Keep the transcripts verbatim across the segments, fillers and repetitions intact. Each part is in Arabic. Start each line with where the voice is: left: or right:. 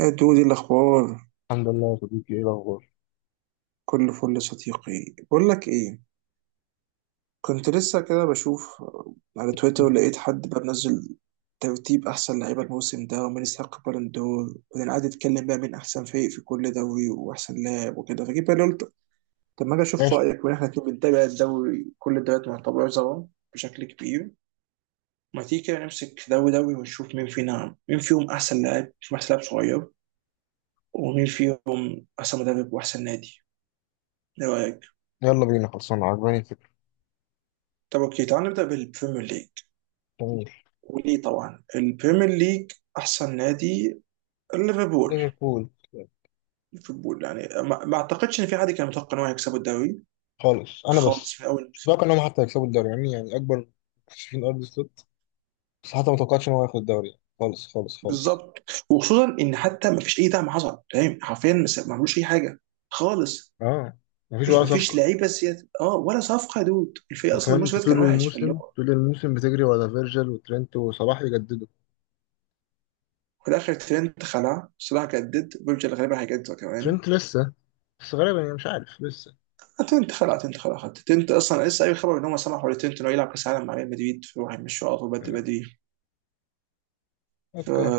right: يا دودي الأخبار.
left: الحمد لله يا صديقي، ايه الاخبار؟
right: كل فل صديقي. بقول لك إيه، كنت لسه كده بشوف على تويتر، لقيت حد بقى منزل ترتيب أحسن لعيبة الموسم ده ومين يستحق بالون دور، وبعدين قعد يتكلم بقى مين أحسن فريق في كل دوري وأحسن لاعب وكده. فجيت بقى قلت طب ما أجي أشوف
left: ماشي.
right: رأيك، وإحنا الاتنين بنتابع الدوري، كل الدوريات معتبرة سوا بشكل كبير. ما تيجي كده نمسك دوري دوري ونشوف مين فينا، مين فيهم أحسن لاعب، مين فيهم أحسن لاعب صغير، ومين فيهم أحسن مدرب وأحسن نادي. إيه رأيك؟
left: يلا بينا، خلصنا، عجباني الفكره.
right: طب اوكي، تعال نبدا بالبريمير ليج.
left: جميل.
right: وليه طبعا البريمير ليج؟ احسن نادي ليفربول.
left: ليفربول.
right: ليفربول يعني ما, ما اعتقدش ان في حد كان متوقع ان هو يكسبوا الدوري
left: خالص. انا بس
right: خالص من اول
left: مش
right: الموسم.
left: متوقع انهم حتى يكسبوا الدوري، يعني يعني اكبر مكتشفين ارض السلوت. بس حتى ما توقعتش ان هو ياخد الدوري يعني. خالص خالص خالص.
right: بالظبط، وخصوصا ان حتى ما فيش اي دعم حصل، فاهم، حرفيا ما س- ما عملوش اي حاجه خالص.
left: اه، مفيش
right: مفيش
left: ولا
right: مفيش
left: صفقه.
right: لعيبه سياسة، اه ولا صفقه، يا دود. الفريق اصلا
left: كمان
right: الموسم
left: انت
right: ده
left: طول
right: كان وحش، فاللي
left: الموسم
right: هو
left: طول الموسم بتجري ورا فيرجل وترينت وصلاح يجددوا.
right: في الاخر ترينت خلع، صلاح جدد، بيرجر غالبا هيجدد كمان.
left: ترينت لسه، بس غالبا، يعني مش عارف لسه.
right: تنت خلع تنت خلع خدت تنت اصلا لسه اي خبر ان هم سمحوا لتنت انه يلعب كاس العالم مع ريال مدريد، فراح يمشوا على طول بدري
left: آه،
right: بدري. ف
left: اوكي.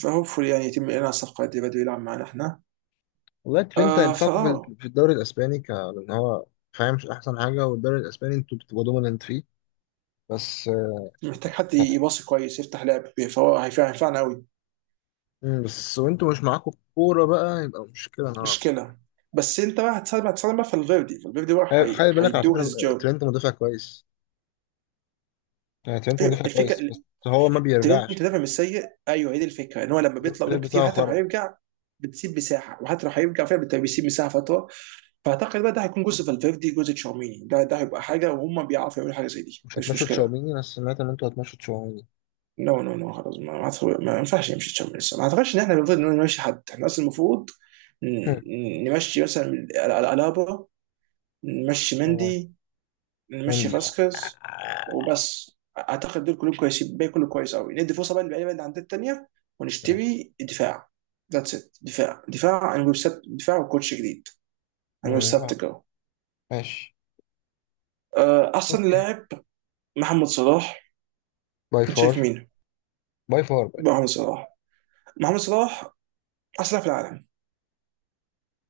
right: فهوبفully يعني يتم اعلان الصفقه دي بدري، يلعب معانا احنا.
left: والله ترينت
right: آه
left: هينفعكوا
right: فاه،
left: في في الدوري الاسباني ك... لان هو فاهم، مش احسن حاجه؟ والدوري الاسباني انتوا بتبقوا دوميننت فيه. بس آه،
right: محتاج حد يباصي كويس يفتح لعب، فهو هيفع- هينفعنا قوي.
left: مم، بس وانتوا مش معاكوا كورة بقى، يبقى مشكلة نوعا ما.
right: مشكله، بس انت بقى هتساعد هتساعد بقى في الفيردي الفيردي بقى،
left: آه،
right: هي-
left: خلي بالك على
right: هيدو
left: فكرة،
right: هيز
left: آه،
right: جوب.
left: ترينت مدافع كويس. آه، ترينت
right: أيوة،
left: مدافع كويس،
right: الفكره.
left: بس هو ما
right: ترينت
left: بيرجعش.
right: دافع مش سيء، ايوه هي دي الفكره، ان هو لما بيطلع
left: الورك ريت
right: قدام كتير
left: بتاعه
right: حتى لو
left: خرا.
right: هيرجع بتسيب مساحه. وحتى لو هيرجع فعلا بت- بيسيب مساحه فتره. فاعتقد بقى ده هيكون جزء فالفيردي، جزء تشاوميني، ده ده هيبقى حاجه. وهم بيعرفوا يعملوا حاجه زي دي،
left: مش
right: مش
left: هتمشوا
right: مشكله.
left: تشاوميني؟ انا سمعت ان انتوا هتمشوا تشاوميني.
right: نو نو نو خلاص، ما ما, أعتقد- ما ينفعش يمشي تشاوميني لسه. ما اعتقدش ان احنا المفروض إن نمشي حد. احنا اصلا المفروض
left: هم.
right: ن- نمشي مثلا ال- ال- الابا، نمشي
left: اه،
right: مندي، نمشي
left: مندي.
right: فاسكيز وبس. اعتقد دول كلهم كويسين، الباقي كله كويس قوي. ندي فرصه بقى للعيبه اللي عندنا التانيه،
left: آه،
right: ونشتري دفاع. ذاتس ات. دفاع، دفاع عن ويب سيت، دفاع وكوتش جديد عن ويب
left: آه، آه،
right: سيت جو.
left: ماشي.
right: آه، احسن
left: اوكي،
right: لاعب محمد صلاح.
left: باي
right: انت
left: فار.
right: شايف مين؟
left: باي فار باي
right: محمد صلاح. محمد صلاح احسن لاعب في العالم،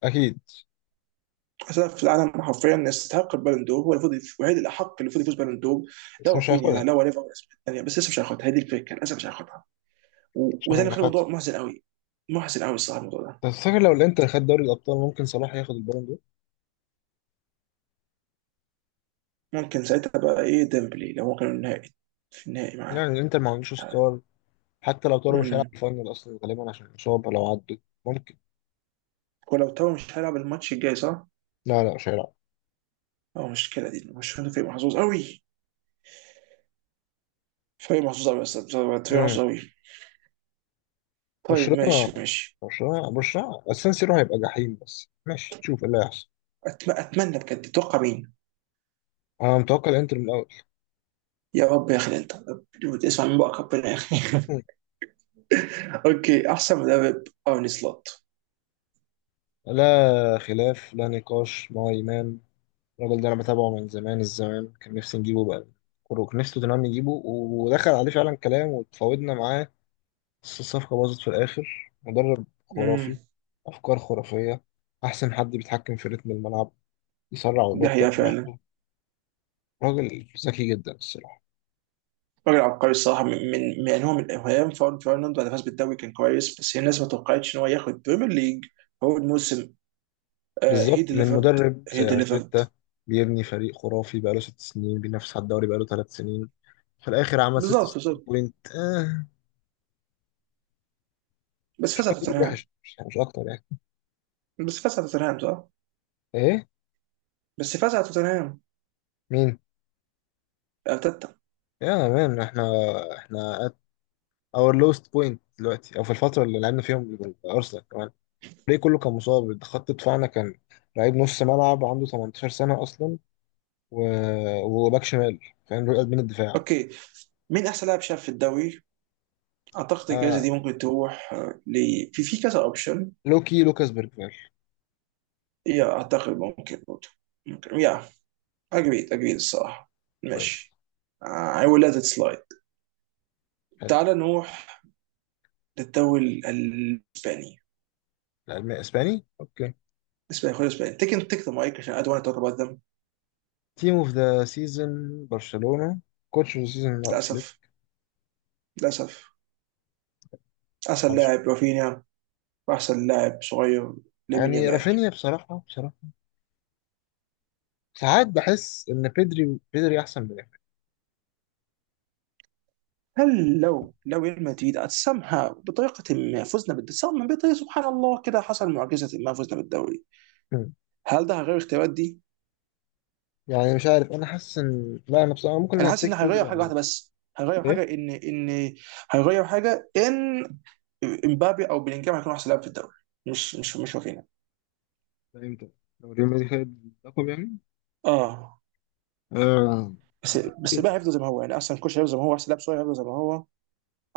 left: اكيد،
right: احسن لاعب في العالم حرفيا، يستحق البالون دور. هو المفروض الوحيد الاحق اللي المفروض يفوز بالون دور. لا
left: بس مش
right: رافينيا
left: هياخدها.
right: لا ليفا يعني، بس لسه مش هياخدها، هي دي الفكره، للاسف مش هياخدها. و- وده
left: عشان
right: اللي
left: ما
right: خلى
left: خدش.
right: الموضوع محزن قوي، محزن قوي الصراحه الموضوع ده.
left: بس فاكر لو الانتر خد دوري الابطال، ممكن صلاح ياخد البالون دور.
right: ممكن ساعتها بقى ايه ديمبلي، لو هو كان النهائي في النهائي معاه.
left: يعني الانتر ما عندوش ستار، حتى لو طاروا مش هيلعب
right: امم
left: الفاينل اصلا غالبا عشان الاصابه. لو عدوا ممكن.
right: ولو تاو مش هيلعب الماتش الجاي صح؟
left: لا لا، مش هيلعب.
right: اه، مشكله دي. مش هو فريق محظوظ قوي، فريق محظوظ قوي، بس فريق
left: امم
right: محظوظ قوي. طيب
left: برشلونه.
right: ماشي ماشي.
left: برشلونه برشلونه السان سيرو هيبقى جحيم، بس ماشي، تشوف ايه اللي هيحصل.
right: أتم... اتمنى بجد. تتوقع مين؟
left: انا متوقع الانتر من الاول.
right: يا رب يا اخي انت، اسمع من بقى ربنا يا اخي.
left: مم.
right: اوكي، احسن مدرب ارني سلوت.
left: لا خلاف لا نقاش مع امام. الراجل ده انا بتابعه من زمان. الزمان كان نفسي نجيبه بقى كروك، نفسي توتنهام نجيبه، ودخل عليه فعلا كلام وتفاوضنا معاه بس الصفقه باظت في الاخر. مدرب
right: امم،
left: خرافي، افكار خرافيه. احسن حد بيتحكم في رتم الملعب، يسرع
right: ده
left: ويبطئ
right: هي فعلا.
left: براحته. راجل ذكي جدا الصراحة.
right: راجل عبقري الصراحه. من من يعني هو من ايام فاون فيرناند، بعد فاز بالدوري كان كويس، بس هي الناس ما توقعتش ان هو ياخد بريمير ليج اول موسم. هي
left: بالظبط، من
right: ديليفرد،
left: مدرب
right: هي
left: زي
right: ديليفرد.
left: أرتيتا بيبني فريق خرافي بقاله ست سنين، بينافس على الدوري بقاله ثلاث سنين، في الآخر عمل
right: بالظبط
left: ستة وستين
right: بالظبط،
left: بوينت. آه،
right: بس فاز على
left: راجل
right: توتنهام.
left: وحش، مش, مش أكتر يعني.
right: بس فاز على توتنهام صح،
left: إيه؟
right: بس فاز على توتنهام.
left: مين؟
right: ارتيتا.
left: يا مان، إحنا إحنا at our lowest point دلوقتي، أو في الفترة اللي لعبنا فيهم أرسنال كمان. الفريق كله كان مصاب، خط دفاعنا كان لعيب، نص ملعب عنده تمنتاشر سنة أصلا، و... وباك شمال، فاهم؟ رؤية قلب من الدفاع.
right: اوكي، مين احسن لاعب شاب في الدوري؟ اعتقد الجائزه
left: آه،
right: دي ممكن تروح آه، ل في في كذا اوبشن.
left: لوكي لوكاس بيرجفال.
right: يا اعتقد ممكن برضه، ممكن يا. اجريد اجريد الصراحه.
left: كويس.
right: ماشي. آه، I
left: كويس،
right: will let it slide.
left: حلو.
right: تعال نروح للدوري ال- الاسباني.
left: الألماني اسباني، اوكي.
right: اسباني خد اسباني، تيك تيك ذا مايك، عشان I don't want to talk about them.
left: تيم اوف ذا سيزون برشلونة. كوتش اوف ذا سيزون فليك.
right: للاسف، للاسف. احسن
left: معلش.
right: لاعب رافينيا، واحسن لاعب صغير لامين
left: يعني
right: يامال.
left: رافينيا، بصراحة بصراحة ساعات بحس ان بيدري بيدري احسن من رافينيا.
right: هل لو لو ريال مدريد somehow بطريقة ما فزنا بالدوري، بطريقة سبحان الله كده حصل معجزة ما فزنا بالدوري،
left: مم.
right: هل ده غير اختيارات دي؟
left: يعني مش عارف، انا حاسس ان لا، انا بصراحة ممكن
right: انا حاسس ان
left: هتيك
right: هيغير
left: بيدري على
right: حاجه
left: رافينيا.
right: واحده بس. هيغير حاجه
left: ايه.
right: ان، ان هيغير حاجه ان امبابي او بلينجهام هيكون احسن لاعب في الدوري. مش مش مش واخدينها.
left: ده امتى؟ لو ريال مدريد خد اللقب يعني؟
right: اه،
left: آه.
right: بس
left: انت
right: بس بقى
left: إيه؟
right: هيفضل زي ما هو يعني. احسن كوش هيفضل زي ما هو، احسن لاعب صغير هيفضل زي ما هو،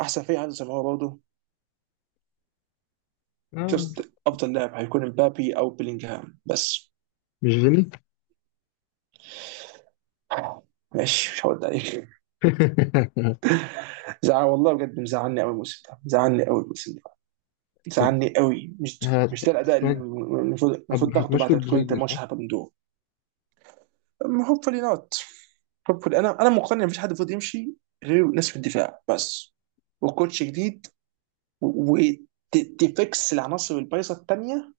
right: احسن فريق هيفضل زي ما هو برضه.
left: آه.
right: جاست افضل لاعب هيكون امبابي او بلينجهام بس.
left: مش فيني؟
right: ماشي، مش هرد عليك. زعل والله بجد، مزعلني قوي الموسم ده، مزعلني قوي الموسم ده،
left: طب،
right: مزعلني قوي. مش
left: هت-
right: مش ده الاداء اللي
left: هت-
right: المفروض، المفروض تاخده بعد
left: هتمشوا
right: ما تكون انت
left: رودريجو صح؟
right: ماشي هبندور. hopefully not. hopefully انا انا مقتنع مفيش حد المفروض يمشي غير ناس في الدفاع بس، وكوتش جديد، وتفكس العناصر البايظه الثانيه،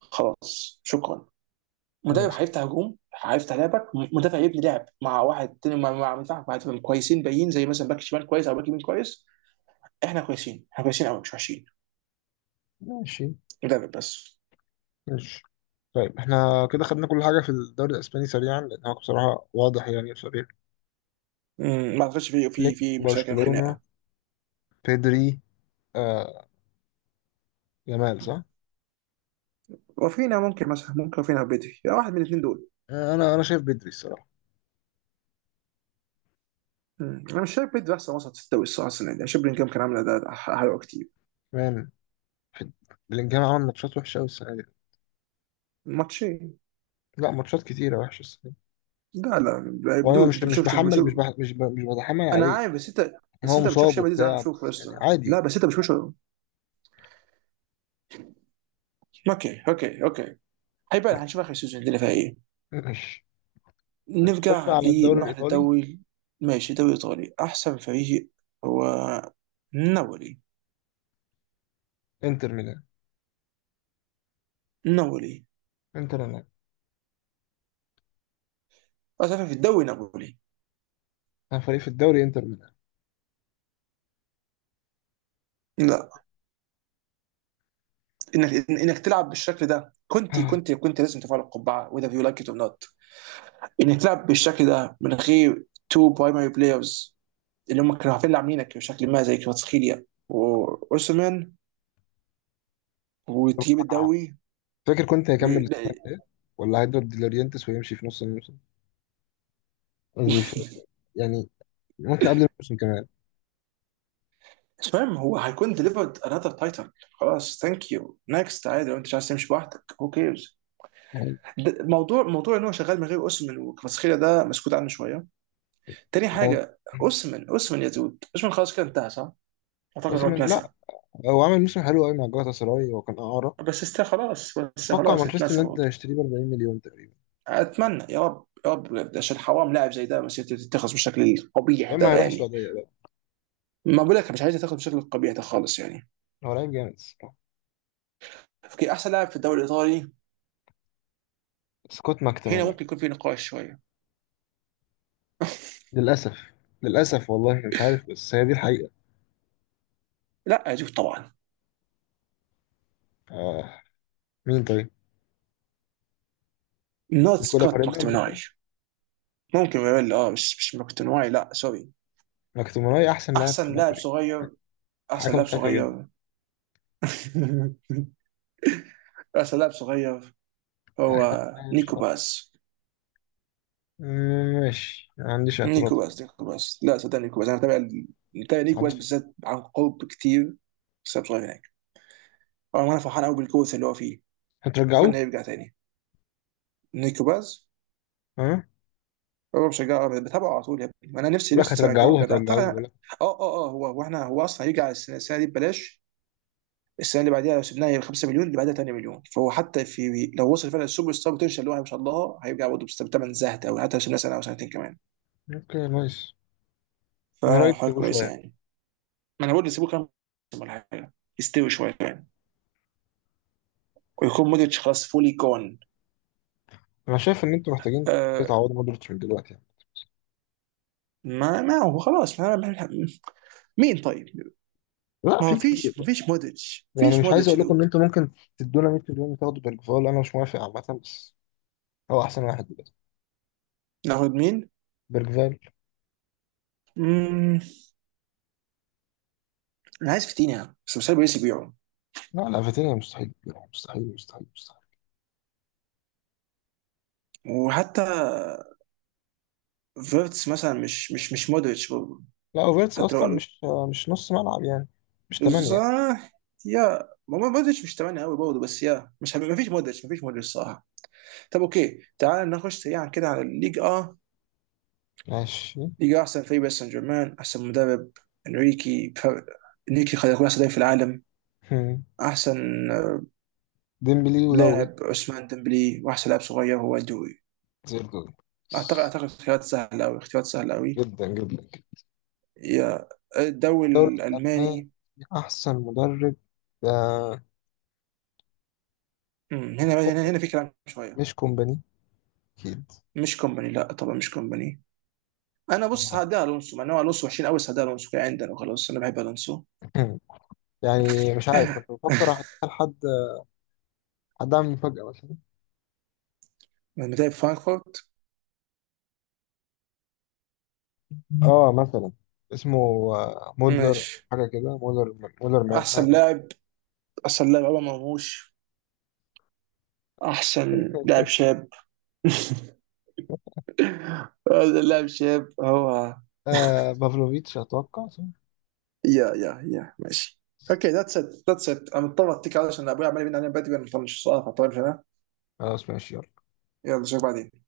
right: خلاص شكرا. مدرب
left: نايس.
right: هيفتح هجوم، هيفتح لعبك. مدافع يبني لعب مع واحد تاني، مع مع مدافع، مع دفاع كويسين باين، زي مثلا باك شمال كويس او باك يمين كويس. احنا كويسين، احنا كويسين قوي مش وحشين.
left: ماشي
right: مدرب بس.
left: ماشي. طيب احنا كده خدنا كل حاجة في الدوري الأسباني سريعا، لأن هو بصراحة واضح يعني. فريق
right: مم، ما اعتقدش في في
left: فليك،
right: في مشاكل
left: برشلونة،
right: وخناقه.
left: بيدري. آه، جمال صح؟
right: وفينا ممكن مثلا، ممكن وفينا بدري، يعني واحد من الاثنين دول.
left: آه، أنا أنا شايف بيدري الصراحة.
right: مم. انا مش شايف بيدري احسن وسط في الدوري الصراحه السنه دي، أنا شايف بلينجهام كان عامل اداء ح- حلو كتير.
left: كمان بلينجهام عمل ماتشات وحشة أوي السنة دي.
right: ماتشين.
left: لا، ماتشات كتيرة وحشة السنة دي.
right: لا لا. بدون
left: وأنا مش
right: انت
left: مش
right: بتشوفش
left: بحمل مش
right: بشوف،
left: بح مش ب مش بتحمل
right: انا
left: عليه.
right: عارف بس انت.
left: يعني
right: بس
left: هو
right: انت بتشوف
left: مصاب
right: شبه دي زي ما أنا
left: وبتاع
right: بشوف، يا
left: بس يعني
right: اسطى لا
left: عادي.
right: بس انت بتشوفش. اوكي اوكي اوكي. هيبقى
left: طيب،
right: هنشوف اخر سيزون الدنيا فيها ايه.
left: ماشي. طيب خش
right: نرجع
left: على الدوري
right: لنروح
left: الإيطالي.
right: للدوري. ماشي، دوري ايطالي. احسن فريق هو نابولي.
left: إنتر ميلان.
right: نابولي.
left: إنتر ميلان.
right: اسف في الدوري نابولي.
left: أنا فريق في الدوري إنتر ميلان.
right: لا. انك انك تلعب بالشكل ده، كنت كنت كنت لازم تفعل القبعه، وذا يو لايك ات اور نوت. انك تلعب بالشكل ده من غير تو برايمري بلايرز اللي هم كانوا عارفين لعاملينك بشكل ما، زي كفاتسخيليا واوسمان، وتجيب الدوري.
left: فاكر كنت
right: و-
left: هيكمل
right: لا،
left: السنة الجاية، ولا هيدور ديلورينتس ويمشي في نص الموسم؟ قصدي في- يعني ممكن قبل الموسم كمان.
right: مش مهم، هو هيكون ديليفرد انذر تايتل. خلاص ثانك يو نكست. عادي لو انت مش عايز تمشي لوحدك هو كيرز.
left: يعني
right: موضوع موضوع ان هو شغال من غير اوسمان وكفاتسخيليا ده مسكوت عنه شويه. تاني
left: هو.
right: حاجه، اوسمان، اوسمان يا دود، اوسمان خلاص كده انتهى صح؟ اعتقد هو
left: أوسيمين،
right: اتنسى.
left: لا. هو عمل موسم حلو قوي مع جالاتا سراي، وكان إعارة.
right: بس است خلاص، بس
left: أتوقع
right: خلاص
left: مانشستر
right: اتنسى
left: يونايتد
right: برضه.
left: هيشتريه ب أربعين مليون تقريبا،
right: اتمنى يا رب يا رب بجد، عشان حرام لاعب زي ده مسيرته تتخذ بالشكل القبيح
left: يا إما
right: ده
left: هيروح
right: يعني.
left: السعودية بقى.
right: ما بقول لك مش عايز تاخد بالشكل القبيح ده خالص يعني.
left: هو لعيب جامد الصراحة.
right: اوكي، احسن لاعب في الدوري الايطالي.
left: سكوت
right: هنا
left: ماكتوماناي.
right: ممكن يكون في نقاش شويه.
left: للأسف. للأسف والله، مش عارف، بس هي دي الحقيقة.
right: لا يا جوف طبعا.
left: آه. مين طيب؟
right: نوت
left: نيكولا
right: سكوت
left: باريلا
right: ماكتوميناي.
left: ممكن.
right: ممكن يقول اه، مش مش ماكتوميناي لا سوري.
left: ماكتوماناي أحسن لاعب في
right: احسن لاعب
left: نابولي.
right: صغير، احسن
left: حاجة
right: لاعب
left: مضحكة جدا.
right: صغير. احسن لاعب صغير
left: أحسن
right: هو
left: لاعب
right: نيكو
left: شباب.
right: باس.
left: مم، ماشي، ما عنديش اعتراض
right: نيكو باس.
left: خالص.
right: نيكو باس لا صدق، نيكو باس انا بتابع بتابع
left: ما
right: نيكو باس
left: عنديش.
right: بالذات عن قرب كتير بسبب صغير يعني. اه، وانا فرحان قوي بالكوس اللي هو فيه. اتمنى
left: هترجعوه؟
right: يرجع تاني. نيكو باز.
left: ها، أه؟
right: هو بشجعه أبداً، بتابعه على طول يا ابني. انا نفسي،
left: بقول لك،
right: نفسي ارجعه
left: هترجعوه
right: بجد
left: هترجعوه
right: اعتقد. اه
left: ولا؟
right: اه اه، هو هو احنا، هو اصلا هيرجع السنه، السنة دي ببلاش. السنه اللي بعديها لو سيبناها ب 5 مليون، اللي بعدها 8 مليون. فهو حتى في لو وصل فعلا السوبر ستار بوتنشال اللي هو ما شاء الله، هيرجع برضه بثمن زهد قوي حتى لو سيبناه سنه او سنتين كمان.
left: اوكي، نايس. انا رايي
right: فحاجه
left: تسيبوه
right: كويسه
left: شويه.
right: يعني. ما انا بقول سيبوه كام موسم ولا حاجه، يستوي شويه يعني. ويكون مودريتش خلاص فولي جون.
left: انا شايف ان انتوا محتاجين
right: آه
left: تعوضوا مودريتش من دلوقتي يعني.
right: ما ما هو خلاص ما ما- مين طيب.
left: لا،
right: ما هو
left: في كتير
right: فيش، ما
left: يعني.
right: فيش مودريتش،
left: يعني
right: فيش
left: مش عايز
right: مودريتش يا
left: اقول لكم ان
right: دود.
left: انتوا ممكن تدونا مية مليون وتاخدوا بيرجفال، انا مش موافق عامه، بس هو احسن واحد دلوقتي.
right: ناخد مين؟
left: بيرجفال.
right: مم، انا عايز فيتينيا بس مش عارف باريس يبيعه.
left: لا لا، فيتينيا مستحيل. مستحيل مستحيل مستحيل.
right: وحتى فيرتس مثلا، مش مش مش مودريتش برضه،
left: لا، اوفيرتس
right: حتى لو
left: اصلا
right: قالوا.
left: مش، مش نص ملعب يعني، مش ثمانية.
right: بالظبط. يا ما هو مودريتش مش تمانية قوي برضه بس، يا مش، ما فيش مودريتش ما فيش مودريتش صراحه. طب اوكي، تعال نخش سريعا كده على الليج اه.
left: ماشي.
right: ليج، آه، احسن فريق باريس سان جيرمان. احسن مدرب انريكي بفرق. انريكي خلق يكون احسن لاعب في العالم. احسن آه،
left: ديمبلي ودوي،
right: لاعب عثمان ديمبلي، واحسن لاعب صغير هو دوي.
left: زي الدول.
right: اعتقد اعتقد اختيارات سهله قوي، اختيارات سهله قوي.
left: جدا جدا.
right: يا، الدوري
left: الدوري الألماني.
right: الالماني.
left: أحسن مدرب، آه،
right: أمم، هنا هنا
left: كوبر،
right: هنا في كلام شويه.
left: مش كومباني؟ أكيد.
right: مش كومباني، لا طبعا مش كومباني. انا بص
left: يعني
right: هدي الونسو، مع ان هو الونسو وحشين قوي، بس هدي الونسو كده عندنا وخلاص، انا بحب الونسو.
left: يعني مش عارف، كنت بفكر أحط لحد، حد أعمل مفاجأة مثلا.
right: لما تلعب فرانكفورت.
left: آه، مثلا اسمه، آه، مودلر،
right: ماشي،
left: حاجة كده، مودلر، مودلر مان، حاجة
right: احسن
left: كده.
right: لاعب. احسن لاعب عمر مرموش. احسن لاعب شاب. هذا لاعب شاب هو.
left: آه، بافلوفيتش أتوقع صح؟
right: يا يا يا ماشي. اوكي ذاتس ات. ذاتس ات. انا مضطر اتكل علشان ابوي عمال يبين علينا بدري، انا مطنش السؤال فطول.
left: خلاص ماشي، يلا.
right: يلا اشوفك بعدين.